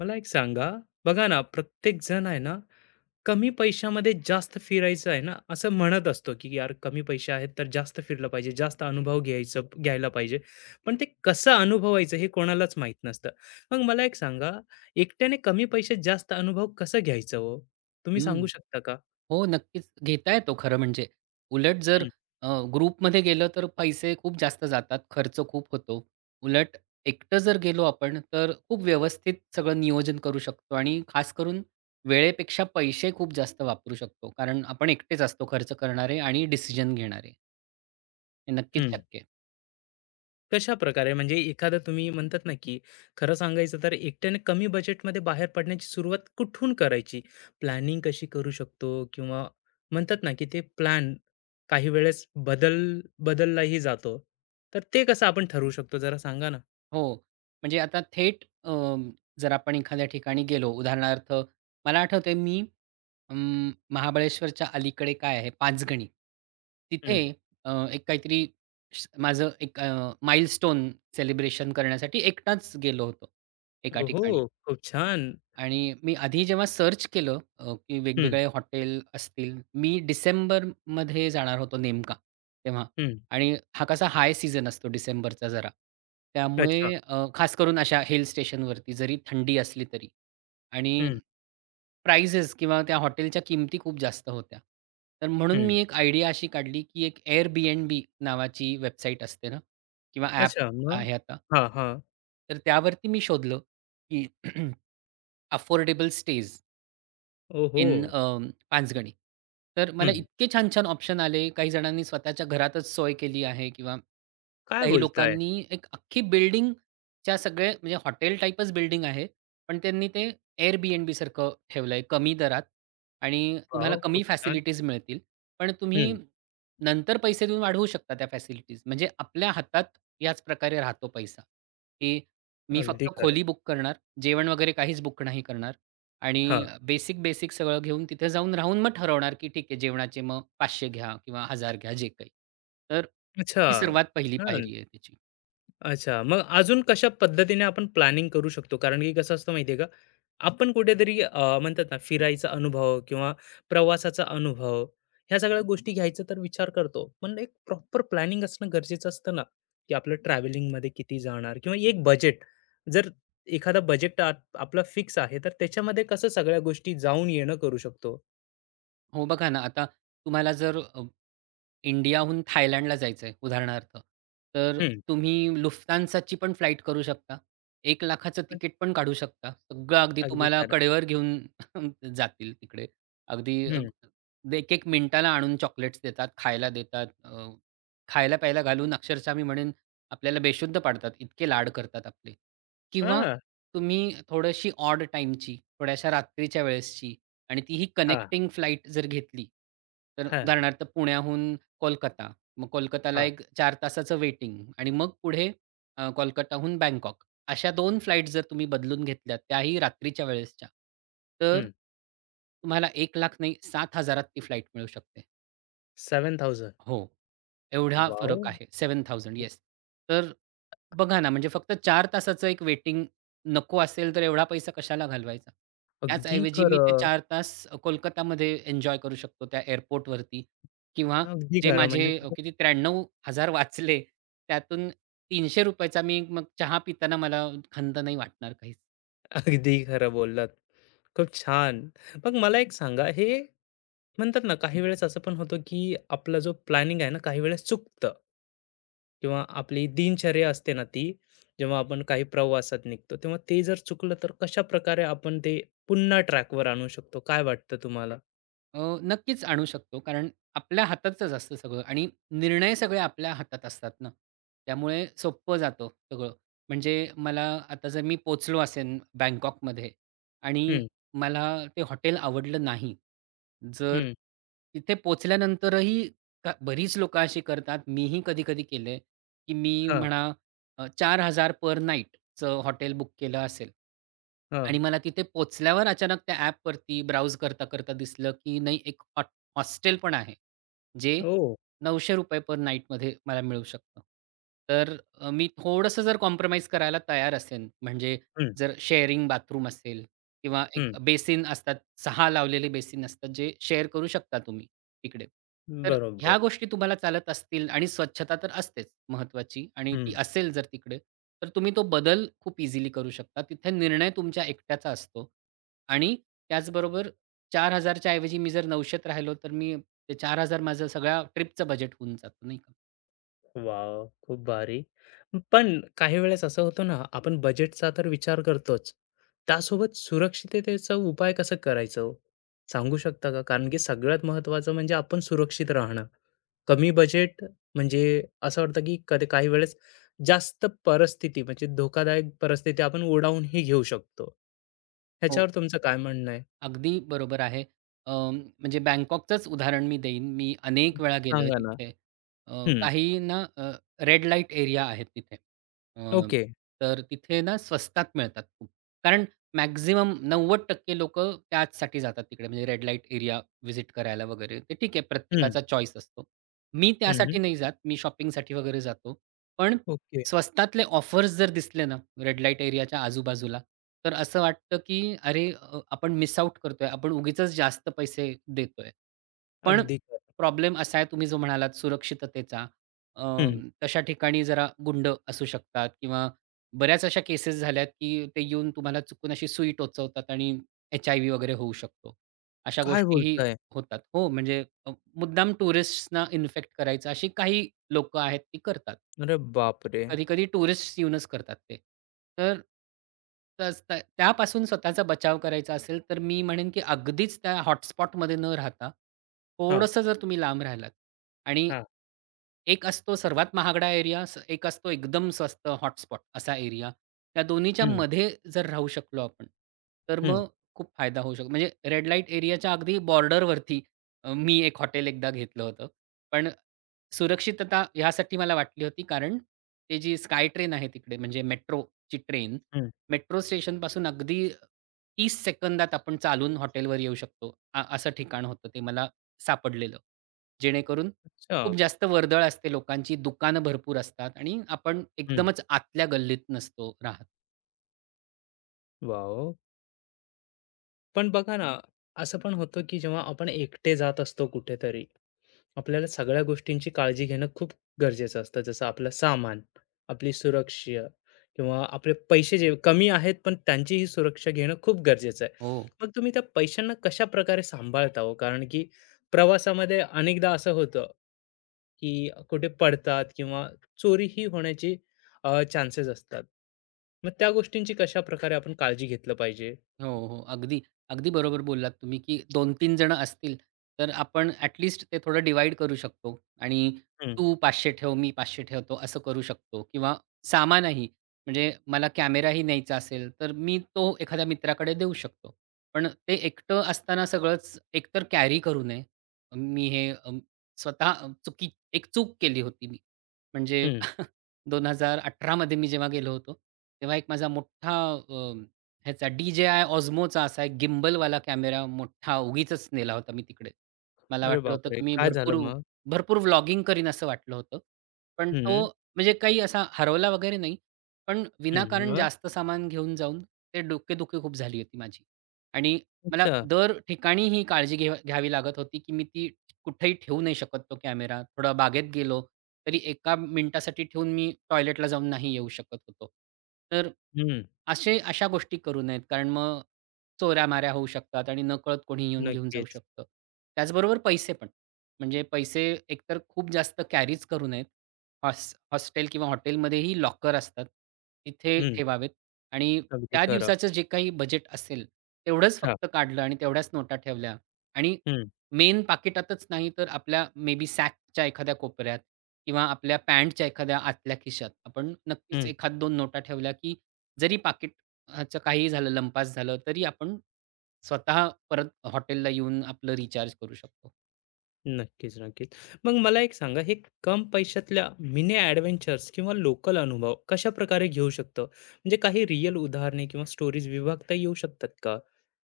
मला एक सांगा. बघा ना, प्रत्येक जण आहे ना कमी पैशामध्ये जास्त फिरायचं आहे ना, असं म्हणत असतो की यार कमी पैसे आहेत तर जास्त फिरलं पाहिजे, जास्त अनुभव घ्यायला पाहिजे. पण ते कसं अनुभवायचं हे कोणालाच माहित नसतं. मग मला एक सांगा, एकट्याने कमी पैशात जास्त अनुभव कसं घ्यायचं हो? तुम्ही सांगू हं. शकता का? हो, नक्कीच. घेता येतो खरं म्हणजे. उलट जर हम्म. अ, ग्रुपमध्ये गेलं तर पैसे खूप जास्त जातात, खर्च खूप होतो. उलट एकटं जर गेलो आपण तर खूप व्यवस्थित सगळं नियोजन करू शकतो आणि खास करून वेळेपेक्षा पैसे खूप जास्त वापरू शकतो. कारण आपण एकटेच असतो खर्च करणारे आणि डिसिजन घेणारे. हे नक्कीच हम्म. शक्य आहे. कशा प्रकारे, म्हणजे एखादं तुम्ही म्हणतात ना की, खरं सांगायचं तर एकट्याने कमी बजेटमध्ये बाहेर पडण्याची सुरुवात कुठून करायची? प्लॅनिंग कशी करू शकतो, किंवा म्हणतात ना की ते प्लॅन काही वेळेस बदललाही जातो, तर ते कसं आपण ठरवू शकतो जरा सांगा ना. हो. म्हणजे आता थेट जर आपण एखाद्या ठिकाणी गेलो, उदाहरणार्थ मला आठवतंय मी महाबळेश्वरच्या अलीकडे काय आहे पाचगणी. तिथे हम्म. एक काहीतरी माझं एक माइलस्टोन सेलिब्रेशन करण्यासाठी एकटाच गेलो होतो एका ओहो, ठिकाणी. खूप छान. आणि मी आधी जेव्हा सर्च केलं की हम्म. वेगवेगळे हॉटेल असतील. मी डिसेंबरमध्ये जाणार होतो नेमका तेव्हा. हम्म. आणि हा कसा हाय सीझन असतो डिसेंबरचा जरा. अच्छा. त्यामुळे खास करून अशा हिल स्टेशनवरती जरी थंडी असली तरी आणि हम्म. प्राइजेस किंवा त्या हॉटेलच्या किमती खूप जास्त होत्या. तर म्हणून हम्म. मी एक आयडिया अशी काढली, की एक Airbnb नावाची वेबसाईट असते ना किंवा ॲप अच्छा, मग? आहे आता. हा हा. तर त्यावरती मी शोधलं, की अफोर्डेबल स्टेज ओहो. इन पाचगणी. तर मला हम्म. इतके छान-छान ऑप्शन आले. काही जणांनी स्वतःच्या घरातच सोय केली आहे किंवा काय काही बोलताय. लोकांनी एक अख्खी बिल्डिंगच्या सगळे म्हणजे हॉटेल टाइपच बिल्डिंग आहे. पण त्यांनी ते Airbnb सारखं ठेवलं आहे कमी दरात आणि तुम्हाला वाव, खूप कमी छान. फॅसिलिटीज मिळतील. पण तुम्ही हम्म. नंतर पैसे देऊन वाढवू शकता त्या फॅसिलिटीज. म्हणजे आपल्या हातात याच प्रकारे राहतो पैसा, की मी अगदी फक्त खरं. खोली बुक करणार. जेवण वगैरे काहीच बुक नाही करणार. हा. आणि बेसिक सगळं घेऊन तिथे जाऊन राहून मग ठरवणार, की ठीक आहे जेवणाचे मग 500 घ्या किंवा हजार घ्या जे काही. तर अच्छा. ही सर्वात पहिली छान. पायरी आहे त्याची. अच्छा. मग अजून कशा पद्धतीने आपण प्लॅनिंग करू शकतो? कारण की कसं असतं माहिती आहे का, आपण कुठेतरी म्हणतात ना, फिरायचा अनुभव किंवा प्रवासाचा अनुभव, ह्या सगळ्या गोष्टी घ्यायचा तर विचार करतो. पण एक प्रॉपर प्लॅनिंग असणं गरजेचं असतं ना, की आपलं ट्रॅव्हलिंगमध्ये किती जाणार, किंवा एक बजेट. जर एखादा बजेट आपला फिक्स आहे, तर त्याच्यामध्ये कसं सगळ्या गोष्टी जाऊन येणं करू शकतो? हो, बघा ना आता तुम्हाला जर इंडियाहून थायलंडला जायचंय उदाहरणार्थ, तर हं. तुम्ही लुफ्थान्साची पण फ्लाइट करू शकता. 1,00,000चं पण तिकीट पण काढू शकता. सगळं अगदी अगदी तुम्हाला खरं. कडेवर घेऊन जातील तिकडे. अगदी हं. एक-एक मिनिटाला आणून चॉकलेट्स देतात, खायला देतात. खायला-प्यायला घालून अक्षरशः मी म्हणेन आपल्याला बेशुद्ध पाडतात. इतके लाड करतात आपले. किंवा हां. तुम्ही थोडीशी ऑड टाईमची, थोड्याशा रात्रीच्या वेळेसची आणि तीही हां, कनेक्टिंग फ्लाइट जर घेतली, तर हां, उदाहरणार्थ पुण्याहून कोलकाता. मग कोलकाताला हां. एक 4 तासाचं वेटिंग आणि मग पुढे कोलकाताहून बँकॉक. अशा दोन फ्लाइट जर तुम्ही बदलून घेतल्या, त्याही रात्रीच्या वेळेसच्या, तर हं. तुम्हाला 1,00,000 नाही 7,000त ती फ्लाइट मिळू शकते. 7,000. हो. एवढा वॉव! फरक आहे. 7,000 येस. तर बघा ना, म्हणजे फक्त 4 तासाचं एक वेटिंग नको असेल, तर एवढा पैसा कशाला घालवायचा? अगदी त्याचऐवजी मी ते खरं. चार तास कोलकातामध्ये एन्जॉय करू शकतो त्या एअरपोर्टवरती किंवा अगदी जे खरं. माझे म्हणजे खूप- किती त्र्याण्णव हजार वाचले, त्यातून ₹300 चा मी मग चहा पिताना मला खंत नाही वाटणार काहीच. अगदी खरं बोललात. खूप छान. मग मला एक सांगा, हे म्हणतात ना, काही वेळेस असं पण होतं, की आपला जो प्लॅनिंग आहे ना, काही वेळेस चुकतं. किंवा आपली दिनचर्या असते ना, ती जेव्हा आपण काही प्रवासात निघतो, तेव्हा ते जर चुकलं, तर कशाप्रकारे आपण ते पुन्हा ट्रॅकवर आणू शकतो? काय वाटतं तुम्हाला? नक्कीच आणू शकतो. कारण आपल्या हातातच असतं सगळं आणि निर्णय सगळे आपल्या हातात असतात ना. त्यामुळे सोपं जातं सगळं. म्हणजे मला आता जर मी पोहोचलो असेन बँकॉकमध्ये आणि हं, मला ते हॉटेल आवडलं नाही. जर हं. तिथे पोहोचल्यानंतरही बरीच लोकं अशी करतात, मीही कधी-कधी केलंय, की मी हां, म्हणा 4,000 पर नाईट चं हॉटेल बुक केलं असेल. हां. आणि मला तिथे पोहोचल्यावर अचानक त्या ॲपवरती ब्राउज करता-करता दिसलं, की नाही एक हॉस्टेल पण आहे, जे ओह! ₹900 पर नाईटमध्ये मला मिळू शकतं. तर मी थोडंसं जर कॉम्प्रोमाईज करायला तयार असेन, म्हणजे हं, जर शेअरिंग बाथरूम असेल किंवा हं. एक बेसिन असतात, 6 लावलेले बेसिन असतात, जे शेअर करू शकता तुम्ही तिकडे. बरोबर. ह्या गोष्टी तुम्हाला चालत असतील आणि स्वच्छता तर असतेच महत्वाची आणि ती असेल जर तिकडे, तर तुम्ही तो बदल खूप इझिली करू शकता. तिथे निर्णय तुमच्या एकट्याचा असतो आणि त्याचबरोबर 4,000 च्या ऐवजी मी जर 900त राहिलो, तर मी ते 4,000 माझं सगळ्या ट्रिपचं बजेट होऊन जातं, नाही का? वाव, खूप भारी. पण काही वेळेस असं होतं ना, आपण बजेटचा तर विचार करतोच. त्यासोबत सुरक्षिततेचा उपाय कसं करायचं हो? सांगू शकता का? कारण की सगळ्यात महत्त्वाचं म्हणजे आपण सुरक्षित राहणं. कमी बजेट म्हणजे असं वाटतं की कधी, काही वेळेस जास्त परिस्थिती म्हणजे धोकादायक परिस्थिती आपण ओढावूनही घेऊ शकतो. हो, ह्याच्यावर तुमचं काय म्हणणं आहे? अगदी बरोबर आहे. अं, म्हणजे बँकॉकचंच उदाहरण मी देईन. मी अनेक वेळा गेलोय सांगा ना. तिथे. हं. काही ना रेड लाईट एरिया आहेत तिथे. अ, ओके. तर तिथे ना स्वस्तात मिळतात खूप. कारण मॅक्सिमम टक्के लोकं त्याचसाठी जातात तिकडे, म्हणजे रेड लाईट एरिया व्हिजिट करायला वगैरे. ते ठीक आहे, हं. प्रत्येकाचा चॉईस असतो. मी हं, त्यासाठी नाही जात. मी शॉपिंगसाठी वगैरे जातो. पण ओके. स्वस्तातले ऑफर्स जर दिसले ना, रेड लाईट एरियाच्या आजूबाजूला, तर असं वाटतं, की अरे आपण मिस आउट करतोय. आपण उगीचच जास्त पैसे देतोय. पण अगदी खरं. प्रॉब्लेम असा आहे तुम्ही जो म्हणालात सुरक्षिततेचा. अ, हं. तशा ठिकाणी जरा गुंड असू शकतात किंवा बऱ्याच अशा केसेस झाल्यात, की ते येऊन तुम्हाला चुकून अशी सुई टोचवतात आणि एच-आय-व्ही वगैरे होऊ शकतो. अशा काय गोष्टीही बोलताय? होतात. हो, म्हणजे अ, मुद्दाम टुरिस्ट्सना इन्फेक्ट करायचं अशी काही लोकं आहेत ती करतात. अरे बापरे! कधी-कधी टुरिस्ट येऊनच करतात ते. तर तस त्या त्यापासून स्वतःचा बचाव करायचा असेल, तर मी म्हणेन की अगदीच त्या हॉटस्पॉटमध्ये न राहता, हां, थोडंसं जर तुम्ही लांब राहिलात आणि हां. एक असतो सर्वात महागडा एरिया, एक असतो एकदम स्वस्त हॉटस्पॉट असा एरिया. त्या दोन्हीच्या हं, मध्ये जर राहू शकलो आपण, तर हं, मग खूप फायदा होऊ शकतो. म्हणजे रेड लाईट एरियाच्या अगदी बॉर्डरवरती मी एक हॉटेल एकदा घेतलं होतं. पण सुरक्षितता ह्यासाठी मला वाटली होती, कारण ते जी स्काय ट्रेन आहे तिकडे म्हणजे मेट्रोची ट्रेन, हं. मेट्रो स्टेशनपासून अगदी 30 सेकंदात आपण चालून हॉटेलवर येऊ शकतो. असं ठिकाण होतं ते मला सापडलेलं. जेणेकरून अच्छा. खूप जास्त वर्दळ असते लोकांची, दुकानं भरपूर असतात आणि आपण हं. एकदमच आतल्या गल्लीत नसतो राहत. वॉव! पण बघा ना, असं पण होतं, की जेव्हा आपण एकटे जात असतो कुठेतरी आपल्याला सगळ्या गोष्टींची काळजी घेणं खूप गरजेचं असतं. जसं आपलं सामान, आपली सुरक्षा किंवा आपले पैसे जे कमी आहेत, पण त्यांची ही सुरक्षा घेणं खूप गरजेचं आहे. हो. मग तुम्ही त्या पैशांना कशा प्रकारे सांभाळता हो? कारण की प्रवासामध्ये अनेकदा असं होतं, की कुठे पडतात किंवा चोरीही होण्याची चान्सेस असतात. मग त्या गोष्टींची कशाप्रकारे आपण काळजी घेतलं पाहिजे? हो, हो. अगदी बरोबर बोललात तुम्ही, की 2-3 जण असतील, तर आपण ॲट लिस्ट ते थोडं डिव्हाईड करू शकतो आणि हं, तू 500 ठेव, मी 500 ठेवतो असं करू शकतो किंवा सामानही म्हणजे मला कॅमेराही न्यायचा असेल, तर मी तो एखाद्या मित्राकडे देऊ शकतो. पण ते एकटं असताना सगळंच एकतर कॅरी करू नये. मी हे स्वतः चुकी एक चूक केली होती मी. म्हणजे हं. 2018 मध्ये मी जेव्हा गेलो होतो, तेव्हा एक माझा मोठा ह्याचा DJI Osmoचा असा एक गिम्बलवाला कॅमेरा मोठा उगीचच नेला होता मी तिकडे. मला अरे वाटलं होतं बापरे! की मी काय झालं भरपूर मग? भरपूर व्लॉगिंग करीन असं वाटलं होतं. पण तो हं, म्हणजे काही असा हरवला वगैरे नाही. पण हं, विनाकारण मग? जास्त सामान घेऊन जाऊन ते डोकेदुखी खूप झाली होती माझी. आणि मला अच्छा. दर ठिकाणी ही काळजी घ्यावी घ्यावी लागत होती की मी ती कुठेही ठेवू नाही शकत तो कॅमेरा. थोडं बागेत गेलो, तरी 1 मिनिटासाठी ठेवून मी टॉयलेटला जाऊन नाही येऊ शकत होतो. तर हं. असे अशा गोष्टी करू नयेत, कारण मग चोऱ्या-माऱ्या होऊ शकतात आणि नकळत कोणी येऊन घेऊन जाऊ नक्कीच. शकतं. त्याचबरोबर पैसे पण. म्हणजे पैसे एकतर खूप जास्त कॅरीच करू नयेत. हॉस्टेल किंवा हॉटेलमध्येही लॉकर असतात. तिथे हं. ठेवावेत. आणि अगदी त्या खरं. दिवसाचं जे काही बजेट असेल, तेवढंच हां. फक्त काढलं आणि तेवढ्याच नोटा ठेवल्या आणि हं, मेन पाकिटातच नाही तर आपल्या मे बी सॅकच्या एखाद्या कोपऱ्यात किंवा आपल्या पॅन्टच्या एखाद्या आतल्या खिशात आपण नक्कीच हं. एखाद दोन नोटा ठेवल्या की जरी पाकिट ह्याचं काहीही झालं लंपास झालं तरी आपण स्वतः परत हॉटेलला येऊन आपलं रिचार्ज करू शकतो. नक्कीच, नक्कीच. मग मला एक सांगा, हे कम पैशातल्या मिनी ॲडव्हेंचर्स किंवा लोकल अनुभव कशाप्रकारे घेऊ शकतो? म्हणजे काही रिअल उदाहरणे किंवा स्टोरीज विभागता येऊ शकतात का?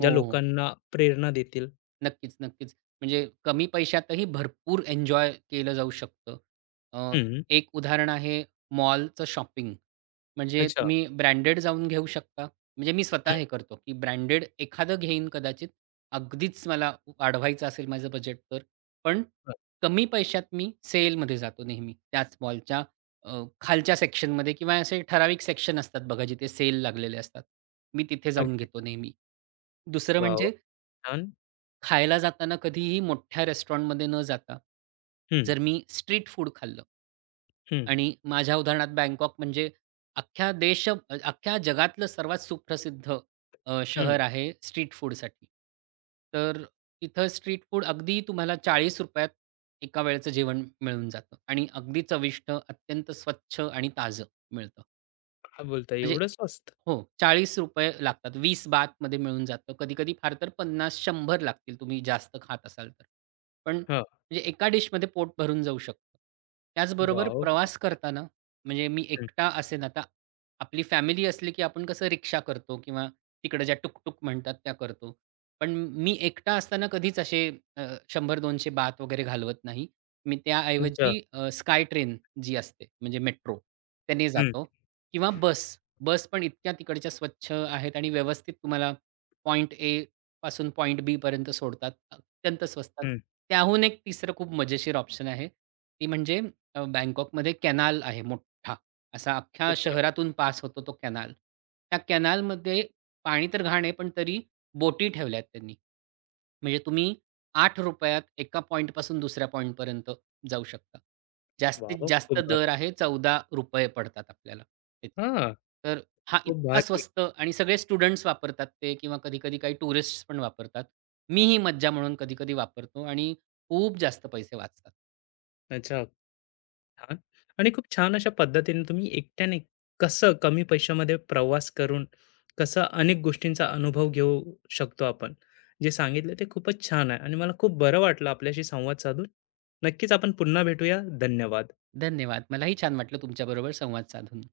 हो, ज्या हो. लोकांना प्रेरणा देतील? नक्कीच, नक्कीच. म्हणजे कमी पैशातही भरपूर एन्जॉय केलं जाऊ शकतं. अ, हं. एक उदाहरण आहे मॉलचं शॉपिंग. म्हणजे अच्छा. तुम्ही ब्रँडेड जाऊन घेऊ शकता. म्हणजे मी स्वतः हं, हे करतो, की ब्रँडेड एखादं घेईन कदाचित. अगदीच मला वाढवायचं असेल माझं बजेट तर. पण हं. कमी पैशात मी सेलमध्ये जातो नेहमी. त्याच मॉलच्या खालच्या सेक्शनमध्ये किंवा असे ठराविक सेक्शन असतात बघा, जिथे सेल लागलेले असतात. मी तिथे जाऊन घेतो अगदी. नेहमी. दुसरं वाव, म्हणजे छान. खायला जाताना कधीही मोठ्या रेस्टॉरंटमध्ये न जाता, हं, जर मी स्ट्रीट फूड खाल्लं हं, आणि माझ्या उदाहरणात बँकॉक म्हणजे अख्ख्या देश अ, अख्ख्या जगातलं सर्वात सुप्रसिद्ध हं. शहर आहे स्ट्रीट फूडसाठी. तर तिथं स्ट्रीट फूड अगदी तुम्हाला ₹40 त एका वेळचं जेवण मिळून जातं आणि अगदी चविष्ट, अत्यंत स्वच्छ आणि ताजं मिळतं. काय बोलता म्हणजे एवढं स्वस्त? हो, ₹40 लागतात. 20 बातमध्ये मिळून जातं. कधी-कधी फार तर 50-100 लागतील तुम्ही जास्त खात असाल तर. पण हां. म्हणजे एका डिशमध्ये पोट भरून जाऊ शकतं. त्याचबरोबर वॉव! प्रवास करताना म्हणजे मी हं. एकटा असेन आता. आपली फॅमिली असली की आपण कसं रिक्षा करतो किंवा तिकडे ज्या टुक म्हणतात त्या करतो. पण मी एकटा असताना कधीच असे अ, 100-200 बात वगैरे घालवत नाही. मी अच्छा. त्याऐवजी स्काय ट्रेन जी असते म्हणजे मेट्रो त्याने हं, जातो किंवा बस बस पण इतक्या तिकडच्या स्वच्छ आहेत आणि व्यवस्थित तुम्हाला पॉइंट ए पासून पॉइंट बी पर्यंत सोडतात. अत्यंत स्वस्तात. हं. त्याहून एक तिसरं खूप मजेशीर ऑप्शन आहे. ती म्हणजे बँकॉकमध्ये कॅनाल आहे मोठा. असा अख्ख्या अच्छा. शहरातून पास होतो तो कॅनाल. त्या कॅनालमध्ये पाणी तर घाण आहे, पण तरी बोटी ठेवल्यात त्यांनी. म्हणजे तुम्ही ₹8 एका पॉइंटपासून दुसऱ्या पॉइंटपर्यंत जाऊ शकता. जास्तीत वॉव! जास्त खूप भारी. दर आहे ₹14 पडतात आपल्याला तिथे. हां. तर हा खूप इतका भारी. स्वस्त आणि सगळे स्टुडंट्स वापरतात ते किंवा कधी-कधी काही टुरिस्ट्स पण वापरतात. मीही मज्जा म्हणून कधी-कधी वापरतो आणि खूप जास्त पैसे वाचतात. अच्छा. छान. आणि खूप छान अशा पद्धतीने तुम्ही एकट्याने कसं कमी पैशामध्ये प्रवास करून कसं अनेक गोष्टींचा अनुभव घेऊ शकतो आपण. जे सांगितलं ते खूपच छान आहे आणि मला खूप बरं वाटलं आपल्याशी संवाद साधून. नक्कीच आपण पुन्हा भेटूया. धन्यवाद. धन्यवाद. मलाही छान वाटलं तुमच्याबरोबर संवाद साधून.